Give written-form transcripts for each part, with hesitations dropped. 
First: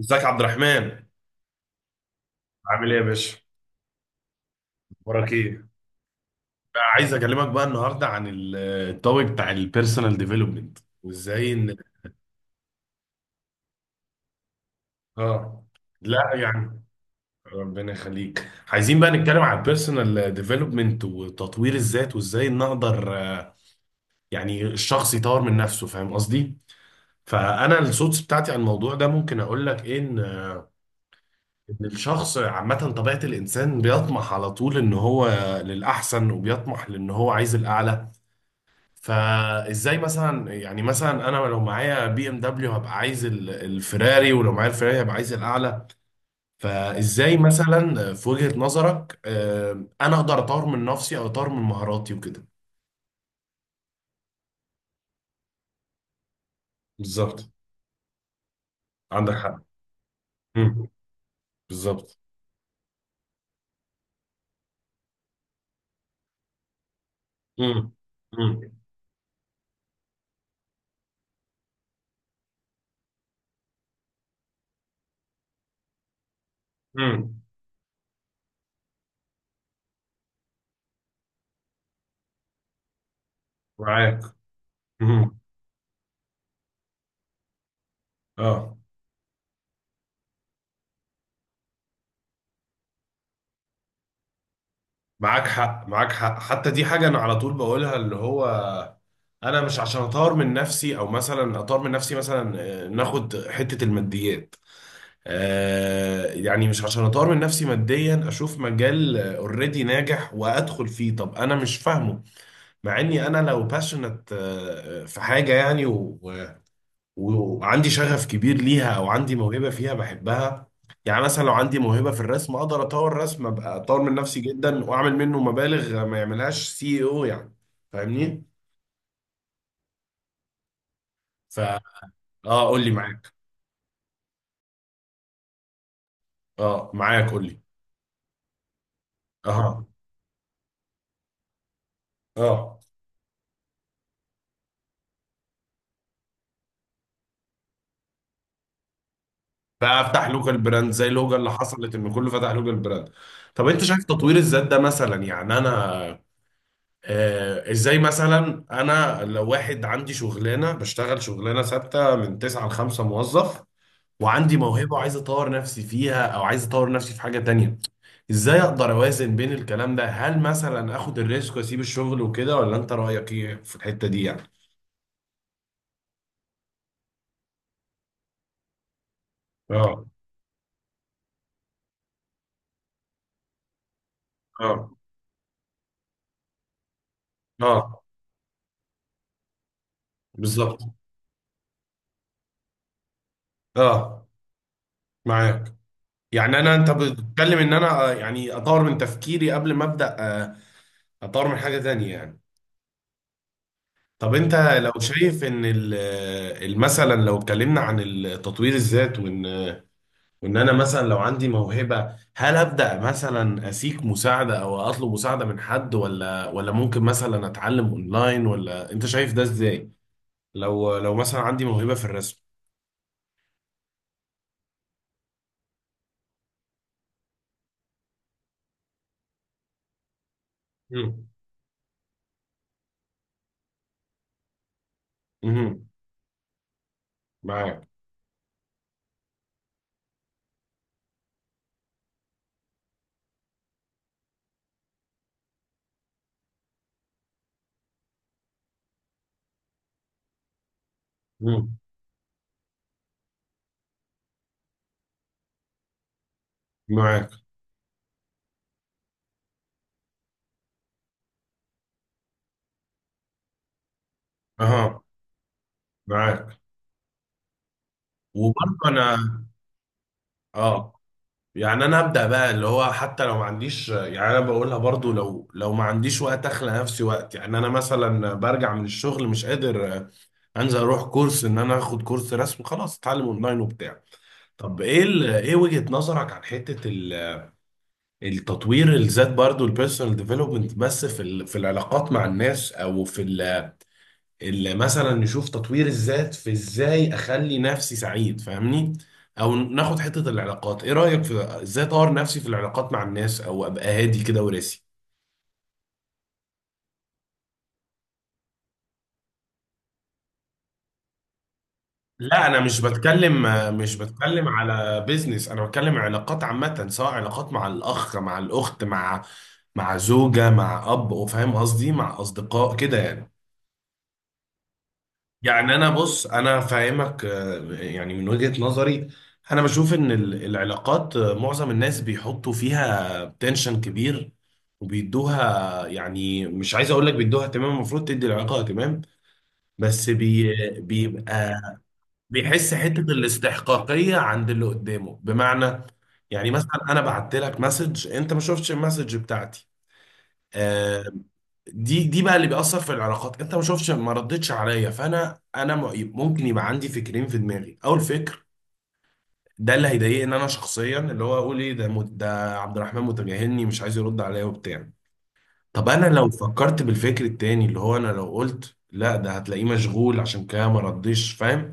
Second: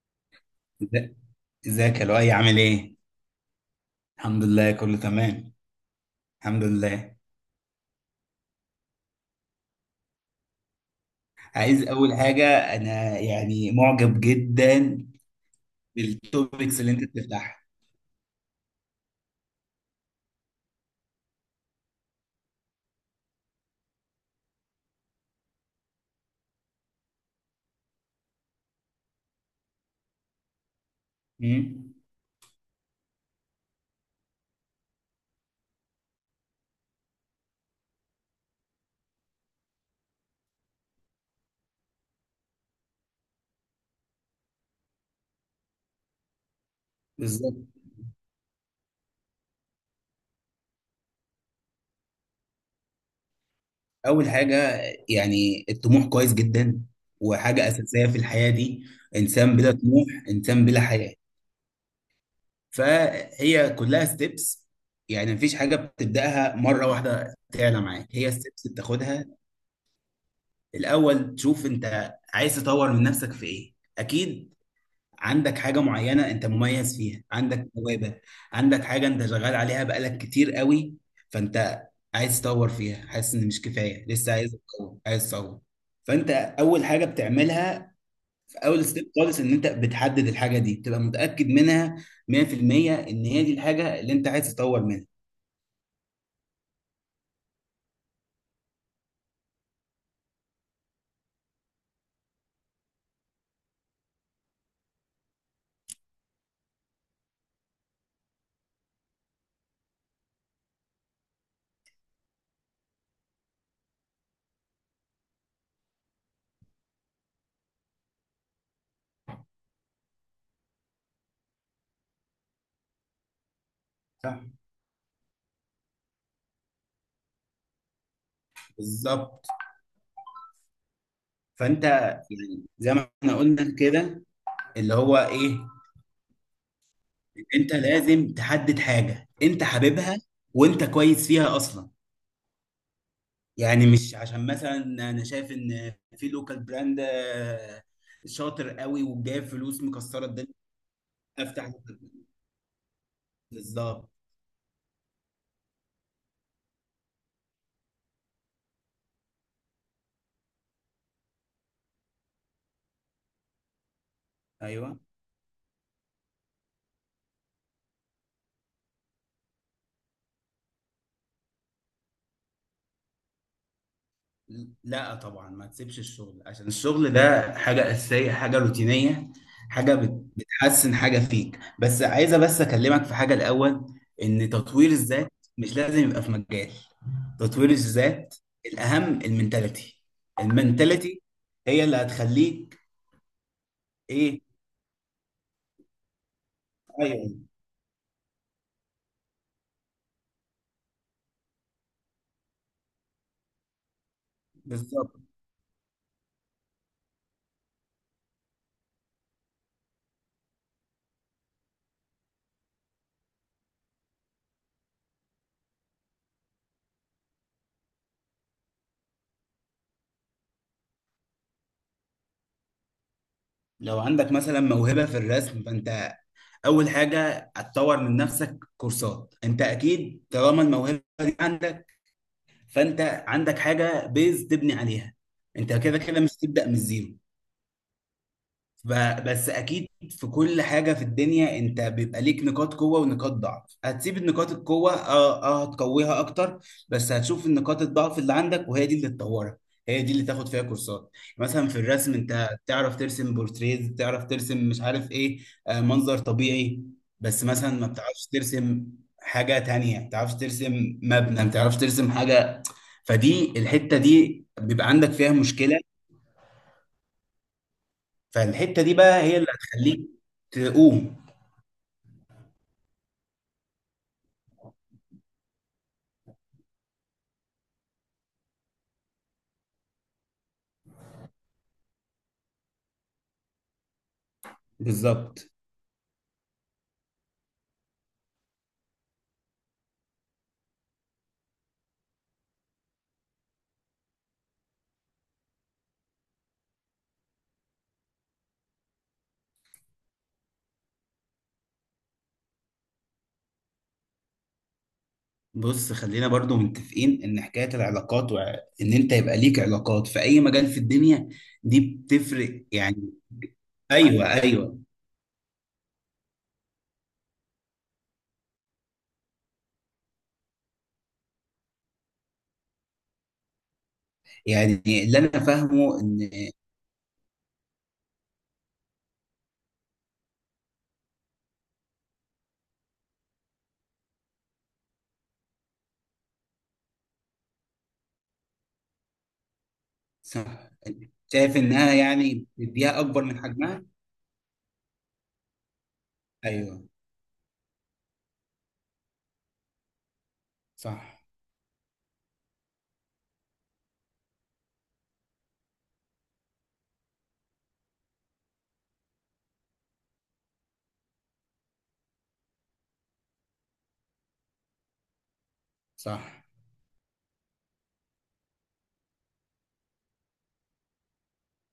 ازيك يا عبد الرحمن؟ إزا- ازيك يا لؤي؟ عامل عامل ايه؟ ايه يا باشا؟ الحمد لله، كله وراك تمام. ايه؟ الحمد بقى عايز لله. اكلمك بقى النهارده عن التوبيك بتاع البيرسونال ديفلوبمنت وازاي ان. عايز اول حاجة، انا يعني معجب جدا اه. لا، بالتوبكس يعني اللي انت بتفتحها. ربنا يخليك، عايزين بقى نتكلم عن البيرسونال ديفلوبمنت وتطوير الذات وازاي نقدر، يعني الشخص يطور من نفسه. فاهم قصدي؟ فانا السودس بتاعتي عن الموضوع ده ممكن اقول لك ايه، ان أمم، إن الشخص عامه، طبيعه الانسان بيطمح على طول ان هو للاحسن، وبيطمح لان هو عايز الاعلى. فازاي مثلا، يعني مثلا انا لو معايا بي ام دبليو هبقى عايز الفيراري، ولو معايا الفيراري هبقى عايز الاعلى. فازاي بالظبط. مثلا في وجهة نظرك، انا اقدر اطور من نفسي او اطور من مهاراتي وكده؟ اول حاجة، يعني الطموح كويس جدا، بالظبط. وحاجة اساسية في الحياة دي. عندك انسان حق. بلا طموح انسان بلا مم. حياة. بالظبط. فهي كلها ستيبس، يعني مفيش حاجة بتبدأها مرة واحدة تعلى مم. معاك، هي ستيبس مم. بتاخدها. الاول تشوف انت عايز تطور من نفسك في ايه. اكيد عندك حاجة معينة أنت مميز فيها، مم. عندك موهبة، عندك حاجة أنت شغال عليها بقالك كتير قوي، فأنت عايز تطور فيها، حاسس إن مش كفاية معاك. لسه، عايز تطور عايز مم. تطور. فأنت أول حاجة بتعملها في اه. أول ستيب خالص إن أنت بتحدد الحاجة دي، بتبقى متأكد منها 100% إن هي دي الحاجة اللي أنت عايز تطور منها. معاك حق، معاك حق، حتى دي حاجة انا على طول بقولها، اللي هو انا مش عشان اطور من نفسي، او مثلا اطور من نفسي مثلا، ناخد حتة الماديات. يعني مش عشان اطور من نفسي ماديا اشوف مجال اوريدي ناجح وادخل فيه. طب انا مش فاهمه، مع اني انا لو باشنت في حاجه، يعني وعندي شغف كبير ليها، او عندي موهبه فيها بحبها. يعني مثلا لو عندي موهبه في الرسم اقدر اطور رسم، ابقى اطور من صح، نفسي جدا واعمل منه مبالغ ما يعملهاش سي او، يعني فاهمني؟ بالظبط. فا فانت يعني اه، قول لي زي ما معاك. احنا قلنا كده، اللي هو ايه، اه معاك، قول لي. انت لازم تحدد حاجه انت اه. حاببها وانت كويس فيها اصلا. اه. يعني مش عشان مثلا انا شايف ان في لوكال براند شاطر قوي وجايب فلوس فافتح مكسره الدنيا، لوكال براند زي اللوجا اللي افتح. حصلت، ان كله فتح لوكال براند. طب انت شايف بالظبط. تطوير الذات ده مثلا، يعني انا ازاي مثلا، انا لو واحد عندي شغلانه، بشتغل شغلانه ثابته من 9 ل 5، موظف وعندي موهبه ايوه، وعايز اطور نفسي فيها، او عايز اطور نفسي في حاجه تانية، ازاي اقدر اوازن بين الكلام ده؟ هل مثلا اخد الريسك واسيب الشغل وكده، ولا انت رايك ايه في الحته دي يعني؟ لا طبعا ما تسيبش الشغل، عشان الشغل ده حاجه اساسيه، حاجه روتينيه، حاجه اه. بتحسن حاجه فيك، بس عايزه بس اكلمك في حاجه الاول، ان اه. تطوير الذات مش لازم يبقى في مجال. تطوير اه الذات الاهم المنتاليتي. بالظبط. المنتاليتي هي اللي هتخليك اه ايه. معاك. يعني انا، انت ايوه، بتتكلم ان انا، يعني اطور من تفكيري قبل ما ابدا، اطور من حاجه تانية يعني. طب انت لو بالظبط. شايف ان مثلا لو اتكلمنا عن التطوير الذات، وان وان انا مثلا لو عندي موهبه، هل ابدا مثلا اسيك مساعده او اطلب مساعده من حد، ولا ممكن مثلا اتعلم اونلاين، ولا انت شايف ده ازاي؟ لو مثلا عندي موهبه في الرسم. لو عندك مثلا موهبة في الرسم، فأنت أول حاجة هتطور من نفسك كورسات، أنت أكيد طالما الموهبة مم. دي عندك، فأنت عندك حاجة بيز تبني عليها، أنت مم. كده كده مش تبدأ من الزيرو. معاك. بس اكيد في كل حاجه في الدنيا انت بيبقى ليك نقاط قوه ونقاط ضعف. هتسيب النقاط القوه، اه اه، هتقويها اكتر، بس هتشوف النقاط الضعف اللي عندك وهي دي اللي تطورها، هي دي اللي تاخد فيها كورسات. مثلا مم. في الرسم انت تعرف ترسم بورتريز، تعرف ترسم مش عارف ايه، آه، منظر طبيعي، معاك. بس مثلا ما بتعرفش ترسم حاجه تانية، ما بتعرفش ترسم مبنى، ما بتعرفش ترسم حاجه. فدي الحته دي بيبقى اها. عندك فيها مشكله. معاك. فالحتة وبرضه دي انا، بقى هي اللي هتخليك اه، تقوم. يعني انا ابدا بقى، اللي هو حتى لو ما عنديش، يعني انا بقولها برضو، لو ما عنديش وقت اخلق نفسي وقت. يعني انا مثلا برجع من الشغل مش قادر انزل اروح كورس، ان انا اخد كورس رسم، خلاص اتعلم اونلاين وبتاع. طب ايه بالظبط. ايه وجهة نظرك عن حتة التطوير الذات برضو، البيرسونال ديفلوبمنت، بس في في العلاقات مع الناس، او في اللي مثلا نشوف تطوير الذات في ازاي اخلي نفسي سعيد، فاهمني؟ او ناخد حتة العلاقات، ايه رأيك في ازاي اطور نفسي في العلاقات مع الناس، او ابقى هادي كده وراسي؟ بص، خلينا برضو متفقين ان حكاية العلاقات، وان انت يبقى ليك علاقات في اي مجال في الدنيا، دي لا، انا بتفرق مش يعني. بتكلم، مش ايوه بتكلم ايوه. على بيزنس، انا بتكلم علاقات عامة، سواء علاقات مع الاخ، مع الاخت، مع زوجة، مع اب، فاهم قصدي؟ مع اصدقاء كده يعني. يعني اللي انا يعني انا فاهمه بص، ان، انا فاهمك، يعني من وجهة نظري انا بشوف ان العلاقات، معظم الناس بيحطوا فيها تنشن كبير، وبيدوها يعني مش عايز اقول لك، بيدوها اهتمام، المفروض تدي العلاقة اهتمام، بس صح، شايف بيبقى انها يعني بيحس حتة بتديها اكبر من حجمها. الاستحقاقية عند اللي قدامه. بمعنى، يعني ايوه، مثلا انا بعت لك مسج، انت ما شفتش المسج بتاعتي، آه، صح. دي بقى اللي بيأثر في العلاقات. انت ما شفتش ما ردتش عليا، فانا ممكن يبقى عندي فكرين في دماغي. اول فكر ده اللي هيضايقني انا شخصيا، اللي هو اقول ايه ده، ده عبد الرحمن متجاهلني مش عايز يرد عليا وبتاع. طب انا صح، لو فكرت بالفكر التاني، اللي هو انا لو قلت لا ده هتلاقيه مشغول عشان كده ما ردش، فاهم؟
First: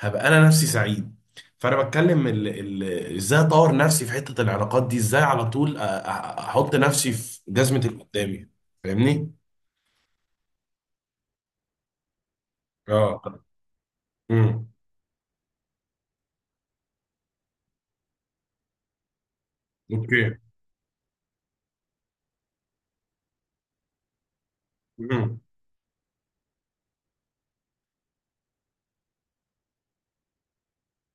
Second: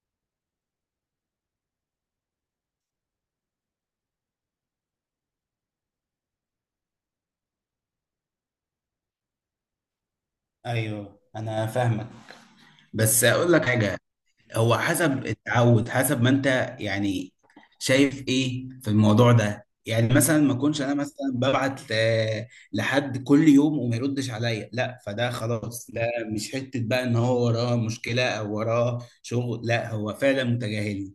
هبقى انا نفسي سعيد. فانا بتكلم ازاي اطور نفسي في حتة العلاقات دي، ازاي على طول احط نفسي في جزمة اللي قدامي. فاهمني؟ ايوه انا فاهمك، بس اه. اقول لك حاجة. امم. هو حسب التعود، حسب ما انت يعني شايف ايه في الموضوع ده. يعني اوكي. مثلا ما اكونش انا مثلا ببعت لحد كل يوم وما يردش عليا، لا فده امم. خلاص، ده مش حتة بقى ان هو وراه مشكلة او وراه شغل، لا هو فعلا متجاهلني.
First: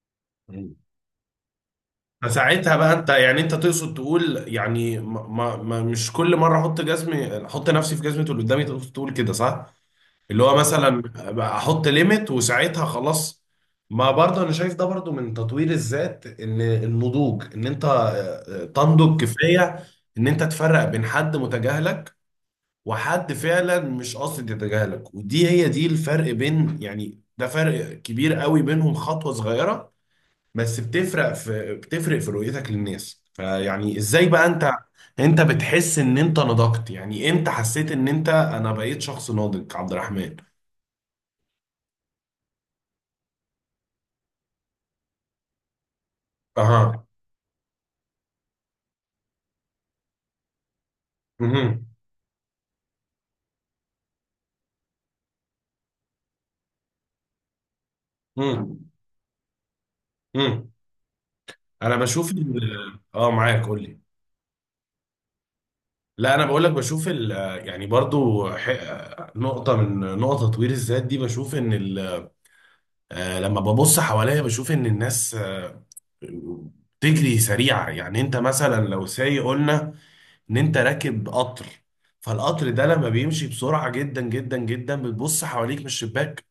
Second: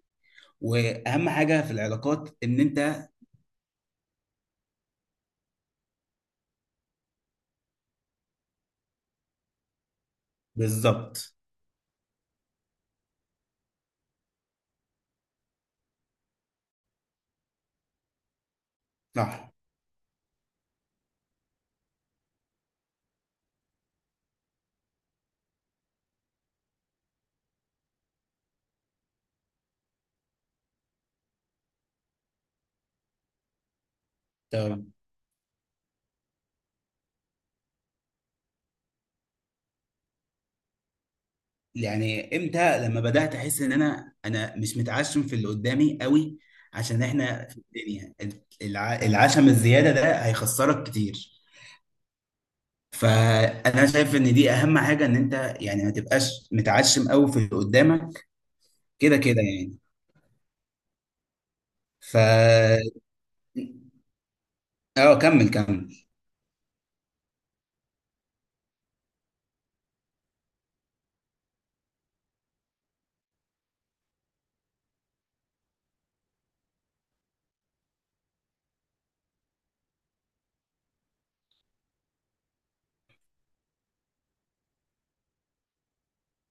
أمم. واهم حاجة في العلاقات ان فساعتها بقى انت، انت، يعني انت تقصد تقول يعني مش كل مره احط جزمه، احط نفسي في جزمه اللي قدامي، تقصد تقول كده صح؟ اللي هو مثلا بالظبط. بقى، احط ليميت وساعتها خلاص، ما برضه انا شايف ده برضه من تطوير الذات، ان النضوج، ان انت، تنضج صح، كفايه، ان انت تفرق بين حد متجاهلك وحد فعلا مش قاصد يتجاهلك، ودي هي دي الفرق بين، يعني ده فرق كبير قوي بينهم، خطوة صغيرة بس بتفرق في رؤيتك للناس. فيعني ازاي بقى انت تمام. انت بتحس ان انت نضجت؟ يعني امتى حسيت ان انا بقيت شخص ناضج عبد الرحمن؟ يعني امتى؟ لما بدات احس ان انا انا مش متعشم في اللي قدامي قوي، عشان اها. احنا في الدنيا العشم الزياده ده هيخسرك كتير. مهم. فانا شايف ان دي اهم حاجه، ان انت يعني ما تبقاش متعشم قوي في اللي قدامك، مم. كده كده يعني. مم. انا ف بشوف اه، معاك، قول لي. اه كمل كمل. لا، انا بقول لك، بشوف يعني برضو نقطة من نقطة تطوير الذات دي، بشوف ان لما ببص حواليا بشوف ان الناس، بتجري سريعة. يعني انت مثلا لو سايق، قلنا ان انت راكب قطر، فالقطر ده لما بيمشي بسرعة جدا جدا جدا، بتبص حواليك من الشباك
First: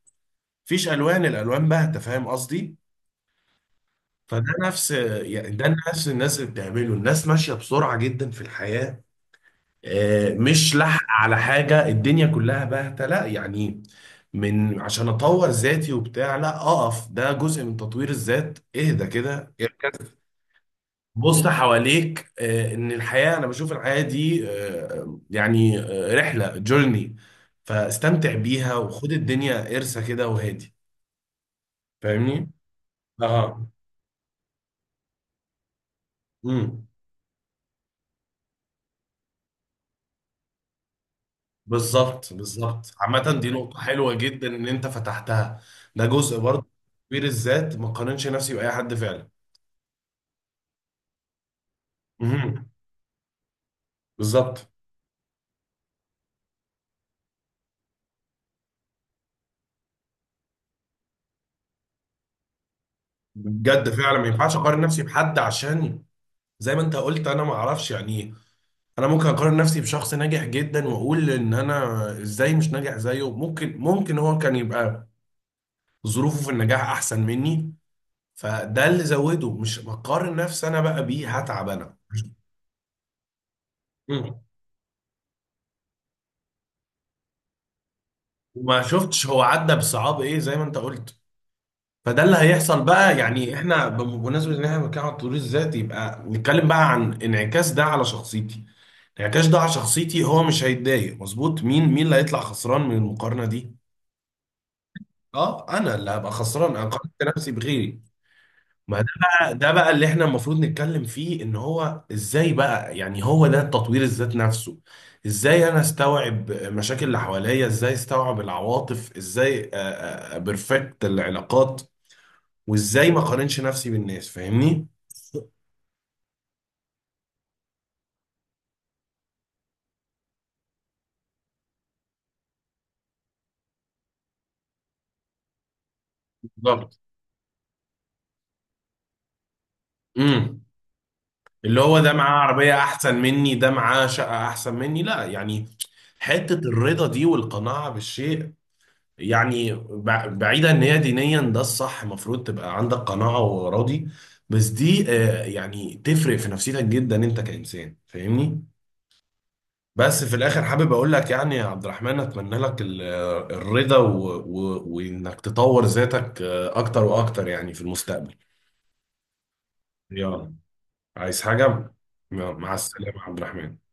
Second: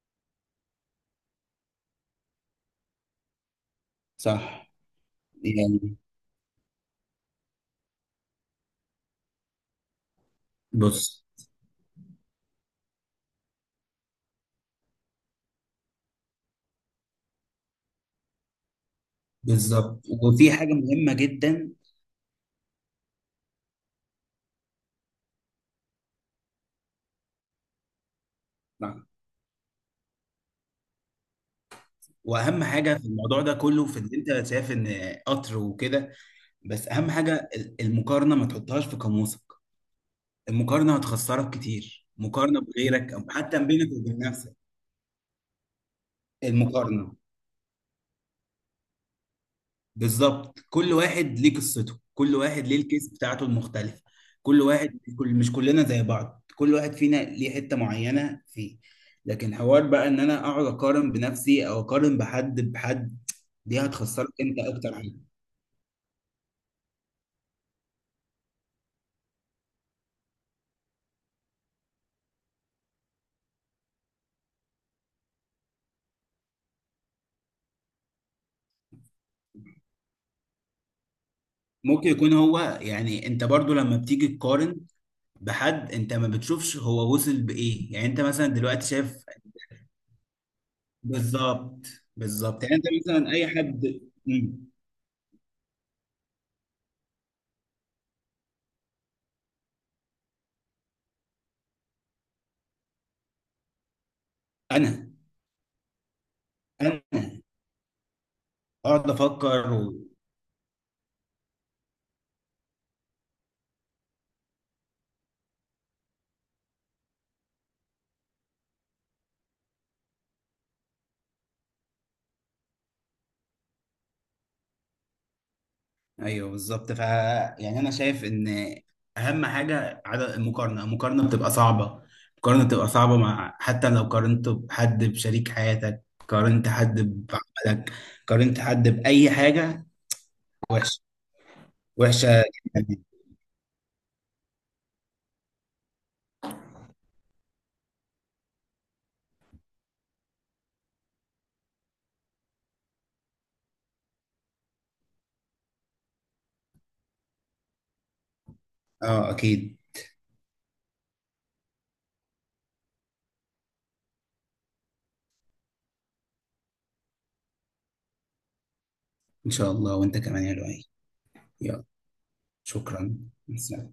مفيش الوان، الالوان باهتة، فاهم قصدي؟ فده صح نفس، يعني ده يعني، نفس الناس اللي بتعمله، الناس ماشية بسرعة جدا في الحياة، مش لحق بص. على حاجة، الدنيا كلها باهتة، لا يعني، من عشان اطور ذاتي وبتاع، لا، اقف، ده جزء من تطوير الذات، اهدى كده، بالظبط، اركز، وفي حاجه مهمه بص جدا. حواليك، ان الحياة، انا بشوف الحياة دي، يعني، رحلة جورني، فاستمتع بيها، نعم. وخد الدنيا قرصة كده، وهادي. فاهمني؟ واهم حاجه في الموضوع ده اه. كله في ان انت شايف ان قطر وكده، امم. بس اهم حاجه المقارنه، ما تحطهاش في قاموسك. المقارنه هتخسرك كتير، بالظبط. مقارنه بالظبط. بغيرك او عامة دي حتى نقطة بينك حلوة وبين جدا نفسك. ان انت فتحتها، ده جزء برضه من المقارنه، تطوير الذات، ما قارنش نفسي بأي حد فعلا. بالظبط. كل واحد ليه قصته، كل واحد مهم. ليه الكيس بتاعته المختلفه. كل بالظبط. واحد، كل، مش كلنا زي بعض، كل واحد فينا ليه حته معينه فيه. لكن حوار بقى ان انا اقعد اقارن بنفسي او اقارن بحد بحد، دي بجد فعلا ما هتخسرك ينفعش انت اقارن اكتر نفسي حاجه. بحد، عشان زي ما انت قلت، انا ما اعرفش يعني إيه. انا ممكن اقارن نفسي بشخص ناجح جدا واقول ان انا ازاي مش ناجح زيه. ممكن هو كان يبقى ظروفه في النجاح احسن مني، فده اللي زوده، مش بقارن نفسي انا بقى بيه هتعب انا. ممكن يكون هو، يعني انت برضو لما بتيجي مم. تقارن بحد، انت ما بتشوفش هو وصل بايه. يعني انت مثلا وما دلوقتي شايف، شفتش هو عدى بصعاب ايه، زي ما انت قلت. بالظبط فده اللي بالظبط. يعني هيحصل انت بقى، مثلا اي يعني احنا حد، بمناسبة ان مم. احنا بنتكلم عن التطوير الذاتي، يبقى نتكلم بقى عن انعكاس ده على شخصيتي. انعكاس ده على شخصيتي، هو مش هيتضايق مظبوط. مين مين اللي هيطلع خسران من المقارنه دي؟ انا اه، انا اللي هبقى خسران، انا انا قارنت نفسي بغيري. ما ده اقعد بقى افكر ده و... بقى اللي احنا المفروض نتكلم فيه، ان هو ازاي بقى، يعني هو ده تطوير الذات نفسه. ازاي انا استوعب مشاكل اللي حواليا، ازاي استوعب العواطف، ازاي بيرفكت العلاقات، وازاي ما اقارنش نفسي بالناس. فاهمني؟ ايوه بالظبط. ف يعني انا شايف ان اهم حاجه عدد المقارنه. المقارنه بتبقى صعبه، المقارنه بتبقى صعبه، مع حتى لو قارنت بحد، بشريك حياتك، قارنت حد بعملك، قارنت حد باي حاجه. بالظبط. وحشه، اللي هو ده معاه وحشه عربية جداً. أحسن مني، ده معاه شقة أحسن مني، لا يعني. حتة الرضا دي والقناعة بالشيء، يعني بعيدا، إن هي دينيا ده الصح، المفروض تبقى عندك قناعة وراضي. بس دي، يعني تفرق في نفسيتك جدا أنت كإنسان، فاهمني؟ اه اكيد. بس في الآخر حابب أقول لك، يعني يا عبد الرحمن، أتمنى لك الرضا وإنك تطور ذاتك، أكتر وأكتر، يعني في المستقبل. ان شاء الله، وانت كمان يلا، يا لؤي. عايز يلا، حاجة؟ مع السلامة شكرا. يا عبد الرحمن.